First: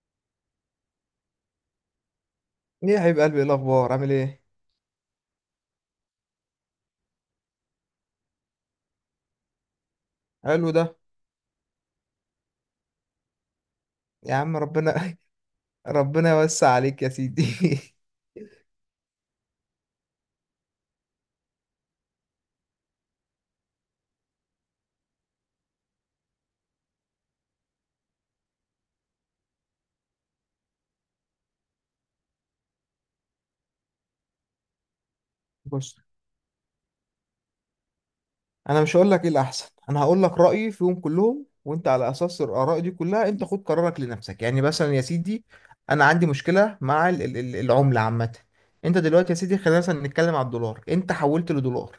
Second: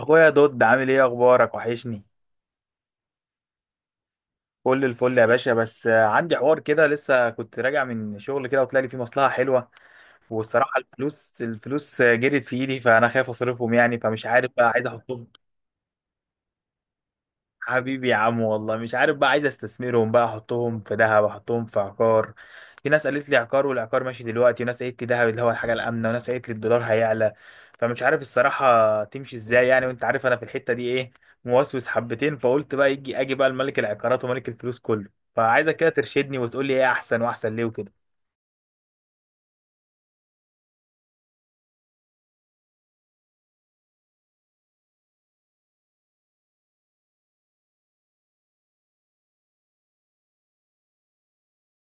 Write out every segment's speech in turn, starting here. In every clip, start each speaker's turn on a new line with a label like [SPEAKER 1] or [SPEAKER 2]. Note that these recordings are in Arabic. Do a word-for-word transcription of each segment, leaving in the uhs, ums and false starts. [SPEAKER 1] اخويا دود، عامل ايه؟ اخبارك؟ وحشني.
[SPEAKER 2] ايه يا حبيب قلبي، ايه الاخبار؟ عامل ايه؟
[SPEAKER 1] كل الفل يا باشا. بس آه، عندي حوار كده، لسه كنت راجع من شغل كده وطلع لي فيه مصلحة حلوة.
[SPEAKER 2] حلو
[SPEAKER 1] والصراحة
[SPEAKER 2] ده.
[SPEAKER 1] الفلوس الفلوس آه، جرت في ايدي، فانا خايف اصرفهم يعني، فمش
[SPEAKER 2] يا
[SPEAKER 1] عارف
[SPEAKER 2] عم
[SPEAKER 1] بقى عايز
[SPEAKER 2] ربنا
[SPEAKER 1] احطهم.
[SPEAKER 2] ربنا يوسع عليك يا سيدي.
[SPEAKER 1] حبيبي يا عم، والله مش عارف بقى، عايز استثمرهم بقى، احطهم في ذهب؟ احطهم في عقار؟ في ناس قالت لي عقار، والعقار ماشي دلوقتي، وناس قالت لي ذهب، اللي هو الحاجه الامنه، وناس قالت لي الدولار هيعلى. فمش عارف الصراحه تمشي ازاي يعني، وانت عارف انا في الحته دي ايه، موسوس حبتين. فقلت بقى يجي اجي بقى الملك العقارات وملك الفلوس كله. فعايزك كده
[SPEAKER 2] بص،
[SPEAKER 1] ترشدني وتقول لي ايه احسن، واحسن ليه، وكده.
[SPEAKER 2] انا مش هقول لك ايه الاحسن، انا هقول لك رايي فيهم كلهم وانت على اساس الاراء دي كلها انت خد قرارك لنفسك. يعني مثلا يا سيدي، انا عندي مشكله مع ال- ال- ال- العمله عامه. انت دلوقتي يا سيدي خلينا مثلا نتكلم على الدولار. انت حولت لدولار،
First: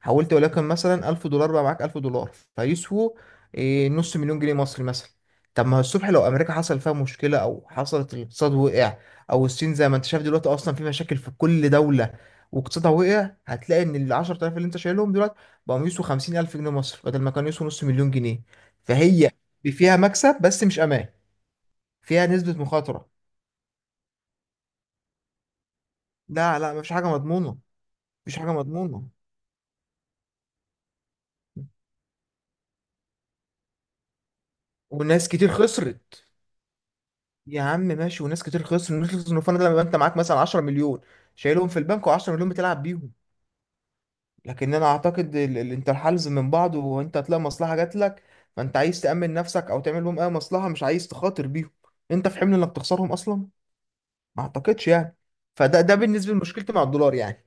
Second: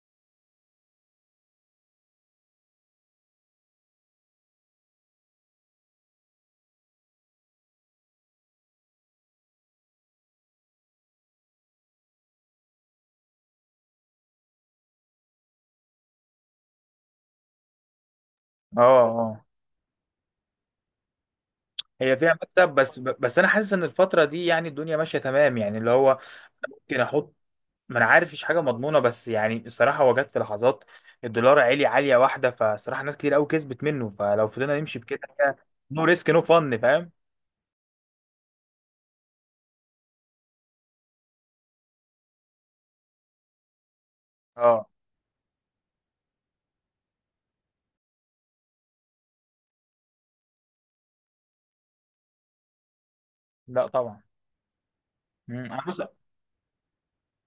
[SPEAKER 2] حولت ولكن مثلا ألف دولار. بقى معاك ألف دولار فيسووا إيه، نص مليون جنيه مصري مثلا. طب ما الصبح لو امريكا حصل فيها مشكله او حصلت الاقتصاد وقع، او الصين زي ما انت شايف دلوقتي اصلا في مشاكل في كل دوله واقتصادها وقع، هتلاقي ان ال عشرة آلاف اللي انت شايلهم دلوقتي بقوا يسوا خمسين ألف جنيه مصر بدل ما كانوا يسوا نص مليون جنيه.
[SPEAKER 1] اه.
[SPEAKER 2] فهي
[SPEAKER 1] اه.
[SPEAKER 2] فيها مكسب بس مش أمان،
[SPEAKER 1] هي
[SPEAKER 2] فيها
[SPEAKER 1] فيها
[SPEAKER 2] نسبة
[SPEAKER 1] مكتب، بس
[SPEAKER 2] مخاطرة.
[SPEAKER 1] بس انا حاسس ان الفتره دي يعني الدنيا ماشيه تمام، يعني اللي هو
[SPEAKER 2] لا لا، مفيش
[SPEAKER 1] ممكن
[SPEAKER 2] حاجة
[SPEAKER 1] احط.
[SPEAKER 2] مضمونة.
[SPEAKER 1] ما انا عارف
[SPEAKER 2] مفيش
[SPEAKER 1] مفيش
[SPEAKER 2] حاجة
[SPEAKER 1] حاجه مضمونه،
[SPEAKER 2] مضمونة
[SPEAKER 1] بس يعني الصراحه هو جت في لحظات الدولار عالي، عاليه واحده. فصراحه ناس كتير قوي كسبت منه، فلو فضلنا نمشي بكده،
[SPEAKER 2] وناس كتير
[SPEAKER 1] نو
[SPEAKER 2] خسرت.
[SPEAKER 1] ريسك نو فن، فاهم.
[SPEAKER 2] يا عم ماشي، وناس كتير خسرت. الناس اللي خسرت ده لما انت معاك مثلا 10 مليون شايلهم في البنك و10 مليون بتلعب بيهم. لكن انا
[SPEAKER 1] اه.
[SPEAKER 2] اعتقد ال- ال- انت الحلز من بعض وانت هتلاقي مصلحة جات لك. فانت عايز تأمن نفسك او تعمل لهم اي مصلحة، مش عايز تخاطر بيهم. انت في حمل انك تخسرهم اصلا؟
[SPEAKER 1] لا طبعا.
[SPEAKER 2] ما اعتقدش يعني.
[SPEAKER 1] مم. انا
[SPEAKER 2] فده ده
[SPEAKER 1] بص.
[SPEAKER 2] بالنسبة لمشكلتي مع الدولار يعني.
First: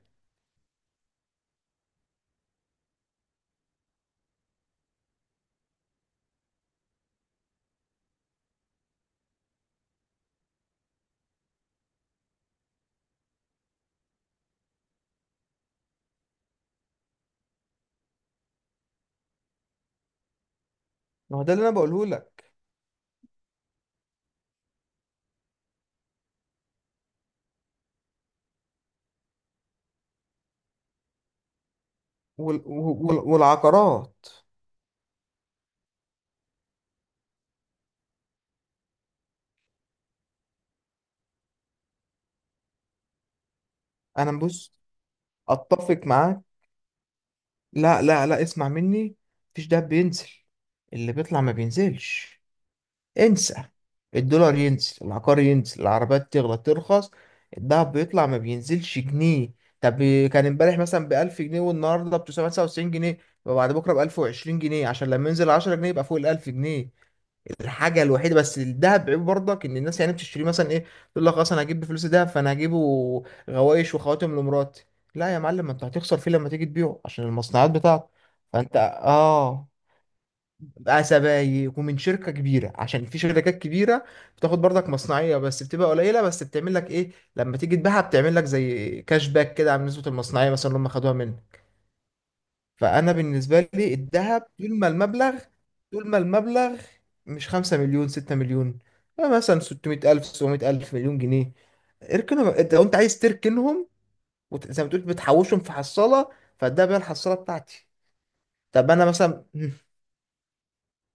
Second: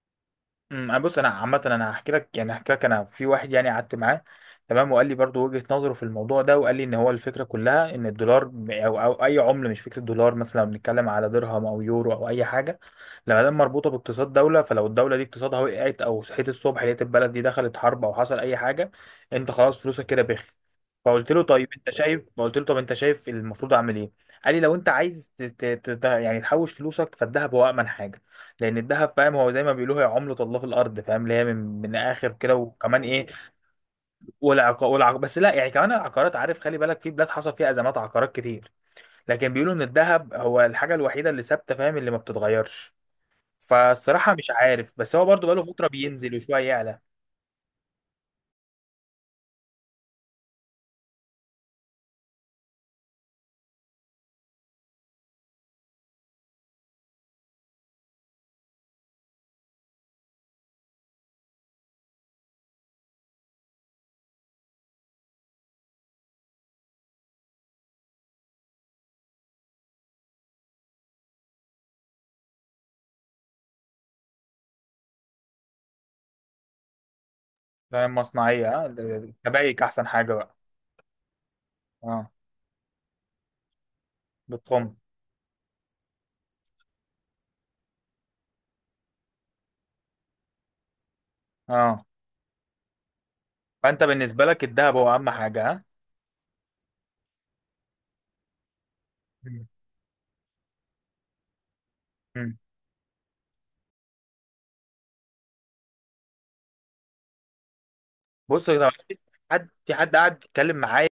[SPEAKER 1] امم بص، انا عامه انا هحكي لك، يعني هحكي لك انا في واحد يعني قعدت معاه، تمام، وقال لي برضو وجهه نظره في الموضوع ده، وقال لي ان هو الفكره كلها ان الدولار ب- او او اي عمله، مش فكره دولار، مثلا لو بنتكلم على درهم او يورو او اي حاجه. لما دام مربوطه باقتصاد دوله، فلو الدوله دي اقتصادها وقعت، او صحيت الصبح لقيت البلد دي دخلت حرب او حصل اي حاجه، انت خلاص فلوسك كده بخ. فقلت
[SPEAKER 2] ما
[SPEAKER 1] له
[SPEAKER 2] هو ده اللي
[SPEAKER 1] طيب
[SPEAKER 2] انا
[SPEAKER 1] انت
[SPEAKER 2] بقوله
[SPEAKER 1] شايف
[SPEAKER 2] لك.
[SPEAKER 1] قلت له طب انت شايف المفروض اعمل ايه. قال لي لو انت عايز ت... ت... ت... يعني تحوش فلوسك، فالذهب هو امن حاجه، لان الذهب فاهم هو زي ما بيقولوا هي عملة الله في الارض، فاهم، اللي هي من من اخر كده.
[SPEAKER 2] وال...
[SPEAKER 1] وكمان
[SPEAKER 2] وال...
[SPEAKER 1] ايه،
[SPEAKER 2] والعقارات.
[SPEAKER 1] والعق والعق بس لا، يعني كمان العقارات، عارف، خلي بالك في بلاد حصل فيها ازمات عقارات كتير، لكن بيقولوا ان الذهب هو الحاجة الوحيدة اللي ثابتة، فاهم، اللي ما بتتغيرش. فالصراحة
[SPEAKER 2] انا
[SPEAKER 1] مش
[SPEAKER 2] بص،
[SPEAKER 1] عارف، بس هو برضو بقاله فترة
[SPEAKER 2] اتفق
[SPEAKER 1] بينزل
[SPEAKER 2] معاك.
[SPEAKER 1] وشوية يعلى.
[SPEAKER 2] لا لا لا، اسمع مني، مفيش دهب بينزل. اللي بيطلع ما بينزلش. انسى. الدولار ينزل، العقار ينزل، العربيات تغلى ترخص، الدهب بيطلع ما بينزلش جنيه. طب، كان امبارح مثلا ب ألف جنيه والنهارده ب تسعمية وتسعة وتسعين جنيه وبعد بكره ب ألف وعشرين جنيه، عشان لما ينزل عشرة جنيه يبقى فوق ال ألف جنيه. الحاجه الوحيده بس الذهب عيب برضك ان الناس يعني بتشتريه مثلا ايه، تقول لك خلاص انا هجيب بفلوس الذهب، فانا هجيبه غوايش وخواتم لمراتي. لا يا معلم، ما انت هتخسر فيه لما تيجي تبيعه عشان المصنعات بتاعته.
[SPEAKER 1] فاهم، مصنعية.
[SPEAKER 2] فانت
[SPEAKER 1] اه،
[SPEAKER 2] اه،
[SPEAKER 1] الكبايك احسن حاجة بقى.
[SPEAKER 2] بقى سبايك ومن
[SPEAKER 1] اه.
[SPEAKER 2] شركه كبيره، عشان في شركات كبيره بتاخد برضك
[SPEAKER 1] بتخم.
[SPEAKER 2] مصنعيه بس بتبقى قليله، بس بتعمل لك ايه لما تيجي تبيعها، بتعمل لك زي كاش باك كده على نسبه المصنعيه مثلا اللي هم خدوها منك.
[SPEAKER 1] اه.
[SPEAKER 2] فانا بالنسبه لي
[SPEAKER 1] فانت
[SPEAKER 2] الذهب
[SPEAKER 1] بالنسبة لك
[SPEAKER 2] طول ما
[SPEAKER 1] الذهب هو اهم
[SPEAKER 2] المبلغ،
[SPEAKER 1] حاجة، ها؟
[SPEAKER 2] طول ما المبلغ مش خمسة مليون ستة مليون، آه، مثلا
[SPEAKER 1] مم.
[SPEAKER 2] ستمائة الف سبعمائة الف مليون جنيه، اركنهم.
[SPEAKER 1] مم.
[SPEAKER 2] انت لو انت عايز تركنهم وت- زي ما تقول بتحوشهم في حصاله، فالدهب هي الحصاله بتاعتي.
[SPEAKER 1] بص طبعا.
[SPEAKER 2] طب انا مثلا
[SPEAKER 1] حد
[SPEAKER 2] مم،
[SPEAKER 1] في حد قاعد يتكلم معايا،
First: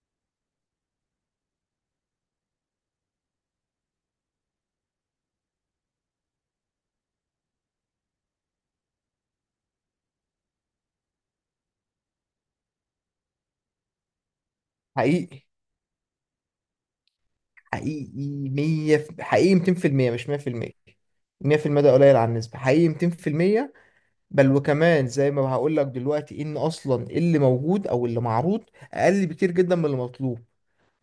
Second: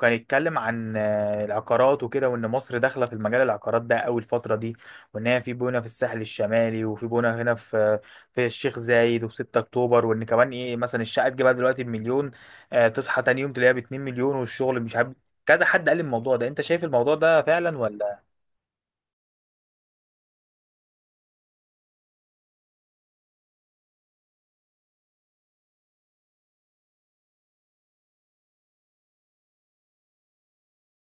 [SPEAKER 1] كان يتكلم عن آه، العقارات وكده، وان مصر داخله في المجال العقارات ده قوي الفتره دي، وان هي في بونه في الساحل الشمالي، وفي بونه هنا في في الشيخ زايد وفي ستة اكتوبر. وان كمان ايه، مثلا الشقه تجيبها دلوقتي بمليون، آه، تصحى تاني يوم تلاقيها ب اتنين مليون، والشغل مش عارف،
[SPEAKER 2] حقيقي.
[SPEAKER 1] كذا حد قال الموضوع ده. انت شايف الموضوع ده فعلا ولا؟
[SPEAKER 2] حقيقي مية في- حقيقي ميتين في المية، مش مية في المية. مية في المية ده قليل على النسبة، حقيقي ميتين في المية. بل وكمان زي ما هقول لك دلوقتي، ان اصلا اللي موجود او اللي معروض اقل بكتير جدا من اللي مطلوب.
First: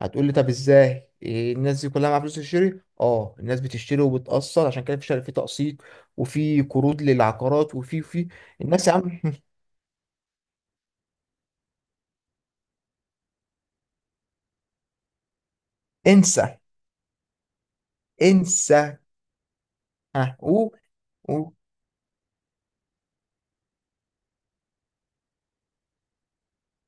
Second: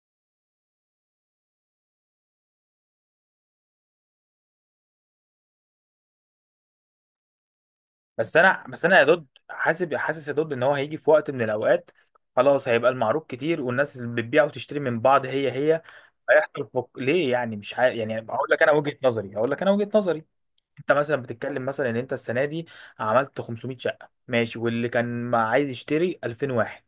[SPEAKER 2] هتقول لي طب ازاي؟ إيه الناس دي كلها معاها فلوس تشتري؟ اه، الناس بتشتري وبتقسط، عشان كده في شر- في تقسيط وفي قروض للعقارات وفي في
[SPEAKER 1] بس انا بس
[SPEAKER 2] الناس، يا
[SPEAKER 1] انا يا
[SPEAKER 2] عم
[SPEAKER 1] دود، حاسب حاسس يا دود، ان هو هيجي في وقت من الاوقات، خلاص هيبقى المعروض كتير، والناس اللي بتبيع وتشتري من بعض هي هي،
[SPEAKER 2] انسى
[SPEAKER 1] هيحصل فك... ليه يعني، مش ح... يعني هقول لك انا
[SPEAKER 2] انسى.
[SPEAKER 1] وجهة نظري. هقول لك انا وجهة نظري
[SPEAKER 2] ها قول،
[SPEAKER 1] انت مثلا
[SPEAKER 2] قول.
[SPEAKER 1] بتتكلم مثلا ان انت السنه دي عملت خمسمائة شقه، ماشي، واللي كان ما عايز يشتري الفين واحد،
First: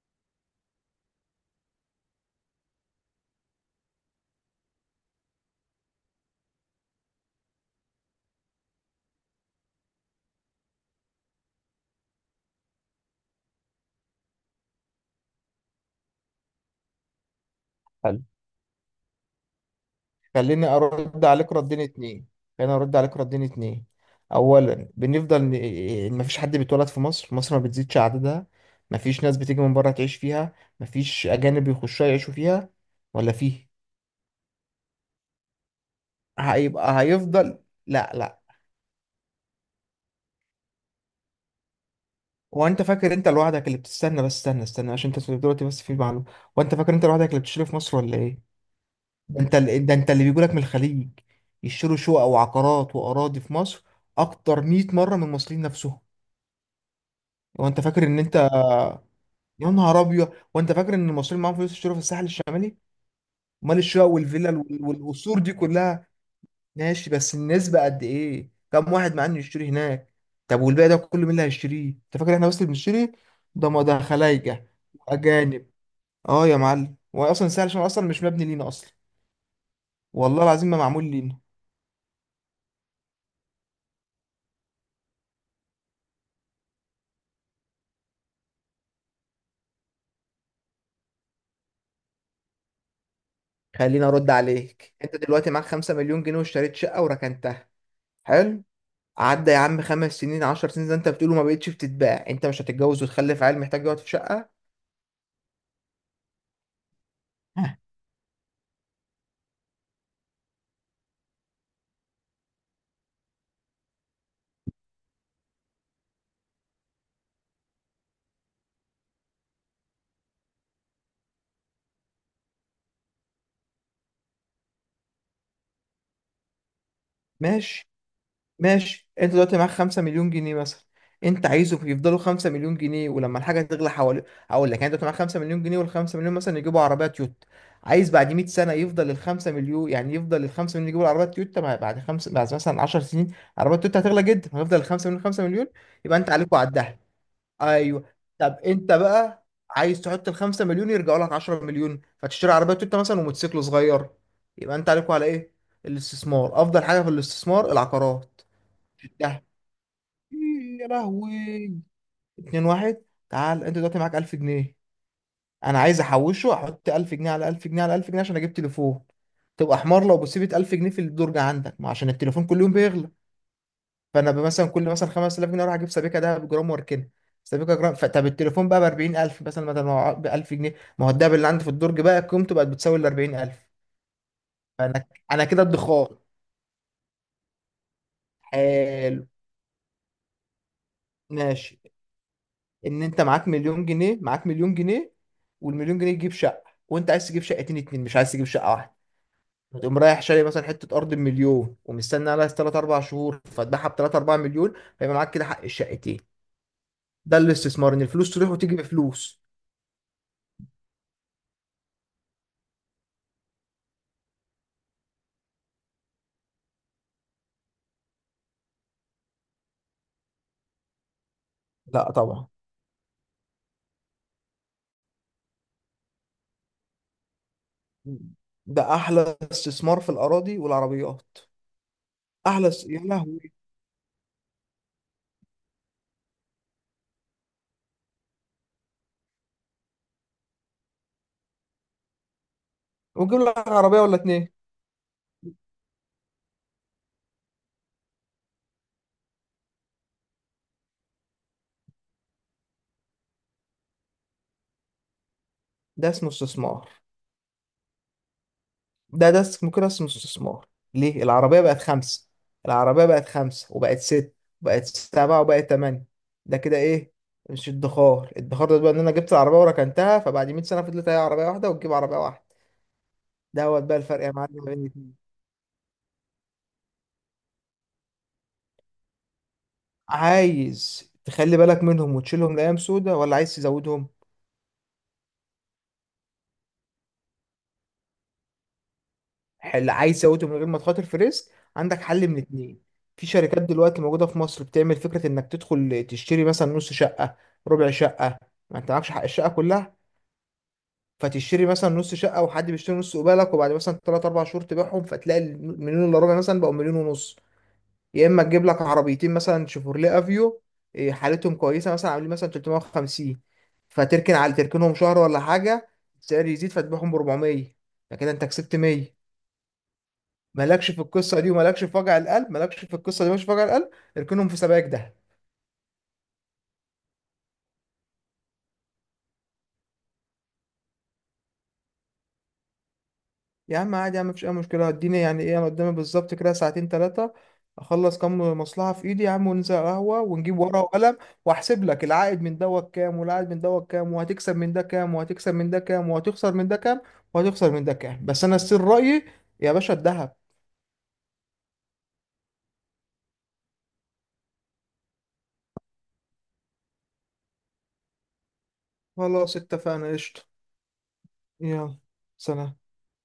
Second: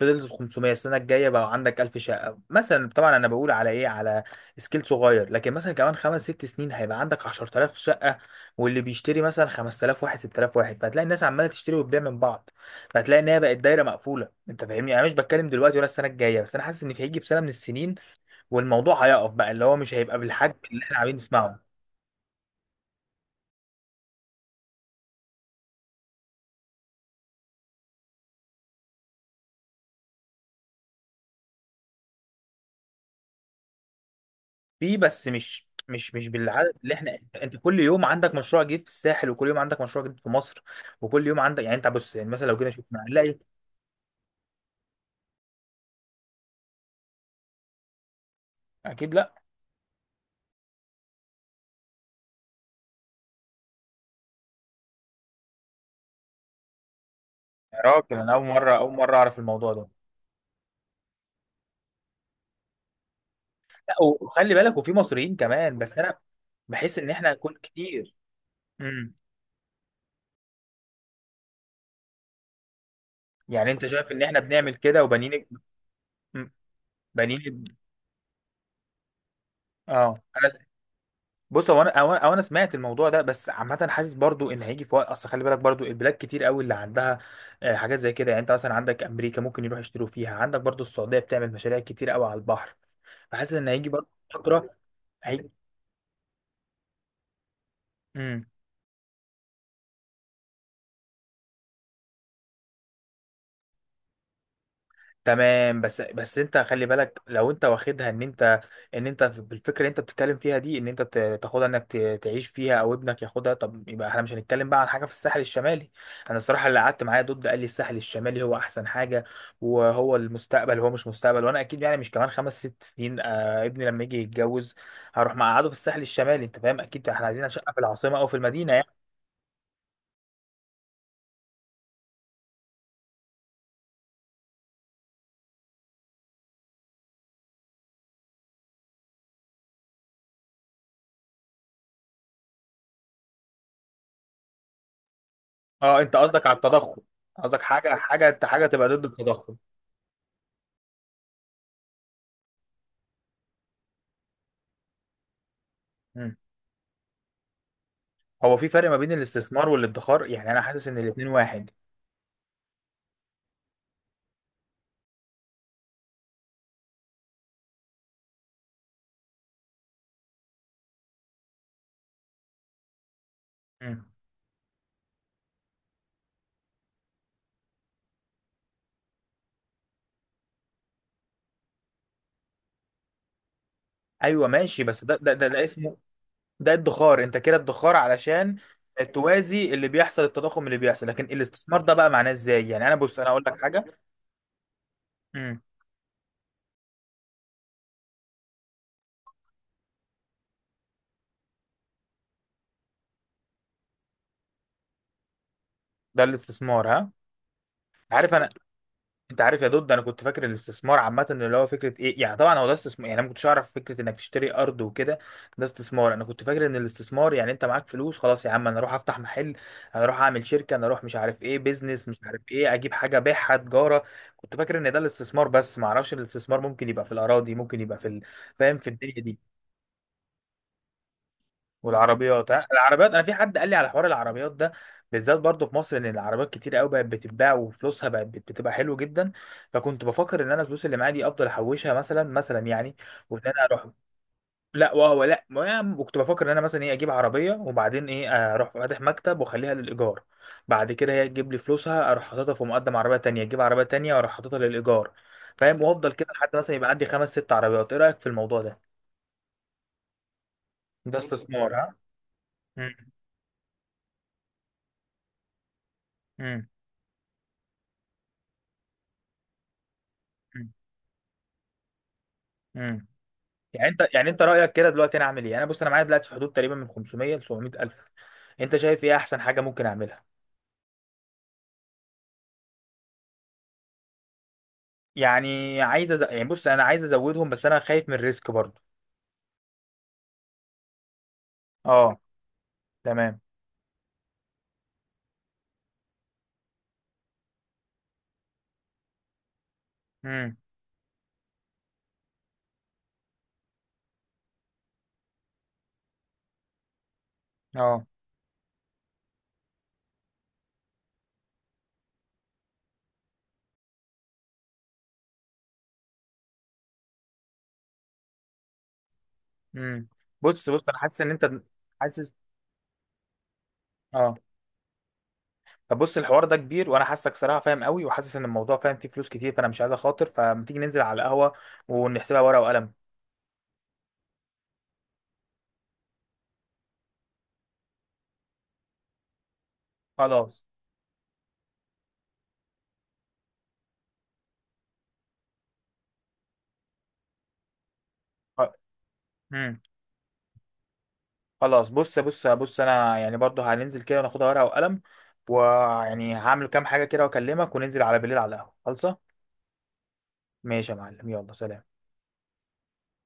[SPEAKER 1] فضلت خمسمية. السنه الجايه بقى عندك الف شقه مثلا، طبعا انا بقول على ايه، على سكيل صغير، لكن مثلا كمان خمس ست سنين هيبقى عندك عشر آلاف شقه، واللي بيشتري مثلا خمس آلاف واحد ستلاف واحد، فهتلاقي الناس عماله تشتري وتبيع من بعض، فهتلاقي ان هي بقت دايره مقفوله. انت فاهمني يعني، انا مش بتكلم دلوقتي ولا السنه الجايه، بس انا حاسس ان في هيجي في سنه من السنين
[SPEAKER 2] حلو.
[SPEAKER 1] والموضوع هيقف بقى، اللي هو مش هيبقى بالحجم
[SPEAKER 2] خليني
[SPEAKER 1] اللي احنا عايزين
[SPEAKER 2] ارد عليك
[SPEAKER 1] نسمعه.
[SPEAKER 2] ردين اتنين، خليني ارد عليك ردين اتنين. اولا، بنفضل ن- مفيش حد بيتولد في مصر، مصر ما بتزيدش عددها. مفيش ناس بتيجي من بره تعيش فيها، مفيش اجانب بيخشوا يعيشوا فيها، ولا فيه.
[SPEAKER 1] فيه، بس مش مش مش بالعدد اللي
[SPEAKER 2] هيبقى
[SPEAKER 1] احنا، انت
[SPEAKER 2] هيفضل،
[SPEAKER 1] كل يوم
[SPEAKER 2] لا
[SPEAKER 1] عندك
[SPEAKER 2] لا.
[SPEAKER 1] مشروع جديد في الساحل، وكل يوم عندك مشروع جديد في مصر، وكل يوم عندك، يعني انت بص، يعني مثلا لو جينا
[SPEAKER 2] وانت
[SPEAKER 1] شفنا
[SPEAKER 2] فاكر انت
[SPEAKER 1] هنلاقي.
[SPEAKER 2] لوحدك اللي بتستنى؟ بس استنى استنى عشان انت دلوقتي بس في معلومه. وانت فاكر انت لوحدك اللي بتشتري في مصر ولا ايه؟
[SPEAKER 1] اكيد لا.
[SPEAKER 2] ده انت اللي ده انت اللي بيجولك من الخليج يشتروا شقق وعقارات واراضي في مصر اكتر مية مره من المصريين نفسهم.
[SPEAKER 1] يا
[SPEAKER 2] وانت فاكر
[SPEAKER 1] راجل
[SPEAKER 2] ان
[SPEAKER 1] انا اول
[SPEAKER 2] انت،
[SPEAKER 1] مره اول مره اعرف
[SPEAKER 2] يا
[SPEAKER 1] الموضوع ده.
[SPEAKER 2] نهار ابيض، وانت فاكر ان المصريين معاهم فلوس يشتروا في الساحل الشمالي؟ امال
[SPEAKER 1] لا،
[SPEAKER 2] الشقق
[SPEAKER 1] وخلي
[SPEAKER 2] والفيلل
[SPEAKER 1] بالك،
[SPEAKER 2] وال-
[SPEAKER 1] وفي مصريين
[SPEAKER 2] والقصور دي
[SPEAKER 1] كمان، بس
[SPEAKER 2] كلها؟
[SPEAKER 1] انا بحس ان
[SPEAKER 2] ماشي،
[SPEAKER 1] احنا
[SPEAKER 2] بس
[SPEAKER 1] كل
[SPEAKER 2] النسبه قد
[SPEAKER 1] كتير.
[SPEAKER 2] ايه؟ كم
[SPEAKER 1] امم
[SPEAKER 2] واحد معاه انه يشتري هناك؟ طب والباقي ده كله مين اللي هيشتريه؟ انت فاكر احنا بس اللي بنشتري؟ ده
[SPEAKER 1] يعني
[SPEAKER 2] ما
[SPEAKER 1] انت
[SPEAKER 2] ده
[SPEAKER 1] شايف ان احنا
[SPEAKER 2] خلايجه،
[SPEAKER 1] بنعمل كده وبنين؟
[SPEAKER 2] اجانب. اه
[SPEAKER 1] مم.
[SPEAKER 2] يا معلم، هو
[SPEAKER 1] بنين.
[SPEAKER 2] اصلا سهل عشان هو اصلا مش مبني لينا اصلا.
[SPEAKER 1] اه،
[SPEAKER 2] والله
[SPEAKER 1] انا
[SPEAKER 2] العظيم ما معمول لينا.
[SPEAKER 1] بص، هو انا او انا أو أنا سمعت الموضوع ده، بس عامه حاسس برضو ان هيجي في وقت، اصل خلي بالك برضو البلاد كتير قوي اللي عندها آه، حاجات زي كده، يعني انت مثلا عندك امريكا ممكن يروح يشتروا فيها، عندك برضو السعوديه بتعمل مشاريع كتير قوي على البحر، فحاسس ان هيجي
[SPEAKER 2] خليني
[SPEAKER 1] برضو
[SPEAKER 2] ارد
[SPEAKER 1] فتره.
[SPEAKER 2] عليك، انت
[SPEAKER 1] هيجي.
[SPEAKER 2] دلوقتي معاك خمسة مليون جنيه واشتريت شقه وركنتها.
[SPEAKER 1] مم.
[SPEAKER 2] حلو. عدى يا عم خمس سنين عشر سنين زي انت بتقوله، ما بقتش بتتباع؟ انت مش هتتجوز وتخلف عيل محتاج يقعد في شقه؟
[SPEAKER 1] تمام، بس بس انت خلي بالك، لو انت واخدها ان انت ان انت بالفكره اللي انت بتتكلم فيها دي، ان انت ت- تاخدها، انك ت- تعيش فيها او ابنك ياخدها، طب يبقى احنا مش هنتكلم بقى عن حاجه في الساحل الشمالي. انا الصراحه اللي قعدت معايا ضد قال لي الساحل الشمالي هو احسن حاجه وهو المستقبل. هو مش مستقبل، وانا اكيد يعني مش كمان خمس ست سنين آه، ابني لما يجي يتجوز هروح مقعده في الساحل الشمالي، انت فاهم؟ اكيد احنا عايزين شقه في
[SPEAKER 2] ماشي
[SPEAKER 1] العاصمه او في المدينه يعني.
[SPEAKER 2] ماشي. انت دلوقتي معاك خمسة مليون جنيه مثلا، انت عايزه يفضلوا خمسة مليون جنيه ولما الحاجه تغلى حوالي. هقول لك، يعني انت دلوقتي معاك خمسة مليون جنيه وال خمسة مليون مثلا يجيبوا عربيه تويوتا، عايز بعد مية سنه يفضل ال خمسة مليون يعني يفضل ال خمسة مليون يجيبوا العربيه تويوتا. ما بعد خمس بعد مثلا عشر سنين عربيه تويوتا هتغلى جدا، هيفضل ال خمسة مليون خمسة مليون؟
[SPEAKER 1] اه، انت
[SPEAKER 2] يبقى انت
[SPEAKER 1] قصدك
[SPEAKER 2] عليك
[SPEAKER 1] على
[SPEAKER 2] وعدها.
[SPEAKER 1] التضخم، قصدك حاجه
[SPEAKER 2] ايوه.
[SPEAKER 1] حاجه
[SPEAKER 2] طب
[SPEAKER 1] حاجه تبقى
[SPEAKER 2] انت
[SPEAKER 1] ضد
[SPEAKER 2] بقى
[SPEAKER 1] التضخم.
[SPEAKER 2] عايز تحط ال خمسة مليون يرجعوا لك عشرة مليون فتشتري عربيه تويوتا مثلا وموتوسيكل صغير؟ يبقى انت عليكوا على ايه؟ الاستثمار. افضل حاجه في الاستثمار العقارات.
[SPEAKER 1] هو في فرق ما بين
[SPEAKER 2] ده
[SPEAKER 1] الاستثمار والادخار؟ يعني انا
[SPEAKER 2] إيه
[SPEAKER 1] حاسس
[SPEAKER 2] يا
[SPEAKER 1] ان الاتنين
[SPEAKER 2] لهوي.
[SPEAKER 1] واحد.
[SPEAKER 2] اتنين واحد. تعال، انت دلوقتي معاك ألف جنيه، انا عايز احوشه احط ألف جنيه على ألف جنيه على ألف جنيه عشان اجيب تليفون. تبقى حمار لو بسيبت ألف جنيه في الدرج عندك، ما عشان التليفون كل يوم بيغلى.
[SPEAKER 1] مم.
[SPEAKER 2] فانا ب- مثلا كل مثلا خمسة آلاف جنيه اروح اجيب سبيكه ده بجرام واركنها، سبيكه جرام. فطب التليفون بقى ب أربعين ألف مثلا بدل ما ب ألف جنيه، ما هو الدهب اللي عندي في الدرج بقى قيمته بقت بتساوي ال أربعين ألف.
[SPEAKER 1] ايوه، ماشي، بس
[SPEAKER 2] فانا
[SPEAKER 1] ده ده ده,
[SPEAKER 2] انا
[SPEAKER 1] ده
[SPEAKER 2] كده
[SPEAKER 1] اسمه،
[SPEAKER 2] ادخار.
[SPEAKER 1] ده ادخار، انت كده ادخار علشان
[SPEAKER 2] حلو.
[SPEAKER 1] توازي اللي بيحصل التضخم اللي بيحصل، لكن الاستثمار
[SPEAKER 2] ماشي.
[SPEAKER 1] ده بقى معناه ازاي؟ يعني انا
[SPEAKER 2] ان
[SPEAKER 1] بص،
[SPEAKER 2] انت
[SPEAKER 1] انا اقول
[SPEAKER 2] معاك
[SPEAKER 1] لك
[SPEAKER 2] مليون
[SPEAKER 1] حاجه.
[SPEAKER 2] جنيه، معاك مليون جنيه
[SPEAKER 1] مم.
[SPEAKER 2] والمليون جنيه تجيب شقه وانت عايز تجيب شقتين اتنين مش عايز تجيب شقه واحده، فتقوم رايح شاري مثلا حته ارض بمليون ومستني عليها تلاتة أربعة شهور فتبيعها ب تلاتة أربعة مليون، فيبقى معاك كده حق الشقتين.
[SPEAKER 1] ده الاستثمار، ها؟
[SPEAKER 2] ده الاستثمار، ان
[SPEAKER 1] عارف
[SPEAKER 2] الفلوس
[SPEAKER 1] انا
[SPEAKER 2] تروح وتيجي
[SPEAKER 1] انت
[SPEAKER 2] بفلوس.
[SPEAKER 1] عارف يا دود، انا كنت فاكر الاستثمار عامه اللي هو فكره ايه، يعني طبعا هو ده استثمار، يعني انا ما كنتش اعرف فكره انك تشتري ارض وكده ده استثمار. انا كنت فاكر ان الاستثمار يعني انت معاك فلوس خلاص، يا عم انا اروح افتح محل، انا اروح اعمل شركه، انا اروح مش عارف ايه بيزنس،
[SPEAKER 2] لا
[SPEAKER 1] مش عارف
[SPEAKER 2] طبعا.
[SPEAKER 1] ايه، اجيب حاجه ابيعها تجاره. كنت فاكر ان ده الاستثمار، بس ما اعرفش ان الاستثمار ممكن يبقى في الاراضي، ممكن يبقى في ال- فاهم، في
[SPEAKER 2] ده
[SPEAKER 1] الدنيا دي.
[SPEAKER 2] احلى استثمار في الاراضي والعربيات.
[SPEAKER 1] والعربيات، آه،
[SPEAKER 2] احلى س... يا
[SPEAKER 1] العربيات، انا في
[SPEAKER 2] لهوي،
[SPEAKER 1] حد قال لي على حوار العربيات ده بالذات برضه في مصر، ان العربيات كتير قوي بقت بتتباع، وفلوسها بقت بت- بتبقى حلوه جدا. فكنت بفكر ان انا الفلوس اللي معايا دي افضل احوشها مثلا، مثلا يعني. وان
[SPEAKER 2] وتجيب
[SPEAKER 1] انا
[SPEAKER 2] لك
[SPEAKER 1] اروح
[SPEAKER 2] عربيه ولا اتنين.
[SPEAKER 1] لا وهو لا ما- وكنت بفكر ان انا مثلا ايه اجيب عربيه، وبعدين ايه، اروح فاتح مكتب واخليها للايجار، بعد كده هي تجيب لي فلوسها، اروح حاططها في مقدم عربيه تانية، اجيب عربيه تانية واروح حاططها للايجار، فاهم، وافضل
[SPEAKER 2] ده
[SPEAKER 1] كده
[SPEAKER 2] اسمه
[SPEAKER 1] لحد مثلا يبقى
[SPEAKER 2] استثمار.
[SPEAKER 1] عندي خمس ست عربيات. ايه رايك في الموضوع ده؟
[SPEAKER 2] ده ده است- ممكن اسمه استثمار.
[SPEAKER 1] ده
[SPEAKER 2] ليه العربية
[SPEAKER 1] استثمار،
[SPEAKER 2] بقت
[SPEAKER 1] ها؟
[SPEAKER 2] خمسة؟
[SPEAKER 1] امم.
[SPEAKER 2] العربية بقت خمسة وبقت ست وبقت سبعة وبقت تمانية، ده
[SPEAKER 1] امم.
[SPEAKER 2] كده ايه؟ مش ادخار. الادخار ده بقى ان انا جبت العربية وركنتها فبعد مية
[SPEAKER 1] امم،
[SPEAKER 2] سنة فضلت هي عربية واحدة وتجيب عربية واحدة.
[SPEAKER 1] امم.
[SPEAKER 2] ده هو
[SPEAKER 1] يعني
[SPEAKER 2] بقى
[SPEAKER 1] انت
[SPEAKER 2] الفرق
[SPEAKER 1] يعني
[SPEAKER 2] يا
[SPEAKER 1] انت
[SPEAKER 2] معلم
[SPEAKER 1] رايك
[SPEAKER 2] بين
[SPEAKER 1] كده دلوقتي انا
[SPEAKER 2] الاتنين.
[SPEAKER 1] اعمل ايه؟ انا بص انا معايا دلوقتي في حدود تقريبا من خمسمية ل سبعمية الف، انت شايف ايه احسن حاجه ممكن اعملها؟
[SPEAKER 2] عايز تخلي بالك منهم وتشيلهم لأيام سودة ولا عايز تزودهم؟
[SPEAKER 1] يعني عايز أز... يعني بص، انا عايز ازودهم، بس انا خايف من الريسك برضو.
[SPEAKER 2] حل. عايز تزودهم من غير ما تخاطر في ريسك؟ عندك
[SPEAKER 1] اه.
[SPEAKER 2] حل من اتنين. في
[SPEAKER 1] تمام.
[SPEAKER 2] شركات دلوقتي موجودة في مصر بتعمل فكرة انك تدخل تشتري مثلا نص شقة، ربع شقة، ما انت معكش حق الشقة كلها،
[SPEAKER 1] امم.
[SPEAKER 2] فتشتري مثلا نص شقه وحد بيشتري نص قبالك وبعد مثلا تلاتة أربعة شهور تبيعهم، فتلاقي المليون الا ربع مثلا بقوا مليون ونص.
[SPEAKER 1] اه.
[SPEAKER 2] يا اما تجيب لك عربيتين مثلا شيفورليه افيو، إيه، حالتهم كويسه مثلا عاملين مثلا ثلاثمية وخمسين، فتركن على تركنهم شهر ولا حاجه، السعر يزيد فتبيعهم ب اربعمية، فكده انت كسبت مية.
[SPEAKER 1] امم. بص بص
[SPEAKER 2] مالكش
[SPEAKER 1] انا
[SPEAKER 2] في
[SPEAKER 1] حاسس ان
[SPEAKER 2] القصه
[SPEAKER 1] انت
[SPEAKER 2] دي، ومالكش في وجع
[SPEAKER 1] حاسس.
[SPEAKER 2] القلب. مالكش في القصه دي، مالكش في وجع القلب.
[SPEAKER 1] اه.
[SPEAKER 2] اركنهم في سبائك ده.
[SPEAKER 1] طب بص الحوار ده كبير، وانا حاسسك صراحه فاهم قوي، وحاسس ان الموضوع فاهم فيه فلوس كتير، فانا مش عايز اخاطر، فما تيجي ننزل على القهوه ونحسبها ورقه وقلم.
[SPEAKER 2] يا عم عادي، يا عم مفيش اي مشكله، اديني يعني ايه انا قدامي بالظبط كده ساعتين ثلاثه، اخلص كام مصلحه في ايدي يا عم وننزل على القهوه ونجيب
[SPEAKER 1] خلاص.
[SPEAKER 2] ورقه وقلم واحسب لك العائد من دوت كام والعائد من دوت كام، وهتكسب من ده كام وهتكسب من ده كام، وهتخسر من ده كام وهتخسر من ده كام. بس انا السر رايي يا
[SPEAKER 1] امم.
[SPEAKER 2] باشا الذهب.
[SPEAKER 1] خلاص، بص بص بص انا يعني برضو هننزل كده وناخدها ورقه وقلم، ويعني هعمل كام حاجه كده واكلمك، وننزل على بالليل على القهوه خلصه.
[SPEAKER 2] خلاص اتفقنا قشطه.
[SPEAKER 1] ماشي يا معلم، يلا سلام.
[SPEAKER 2] يلا سلام.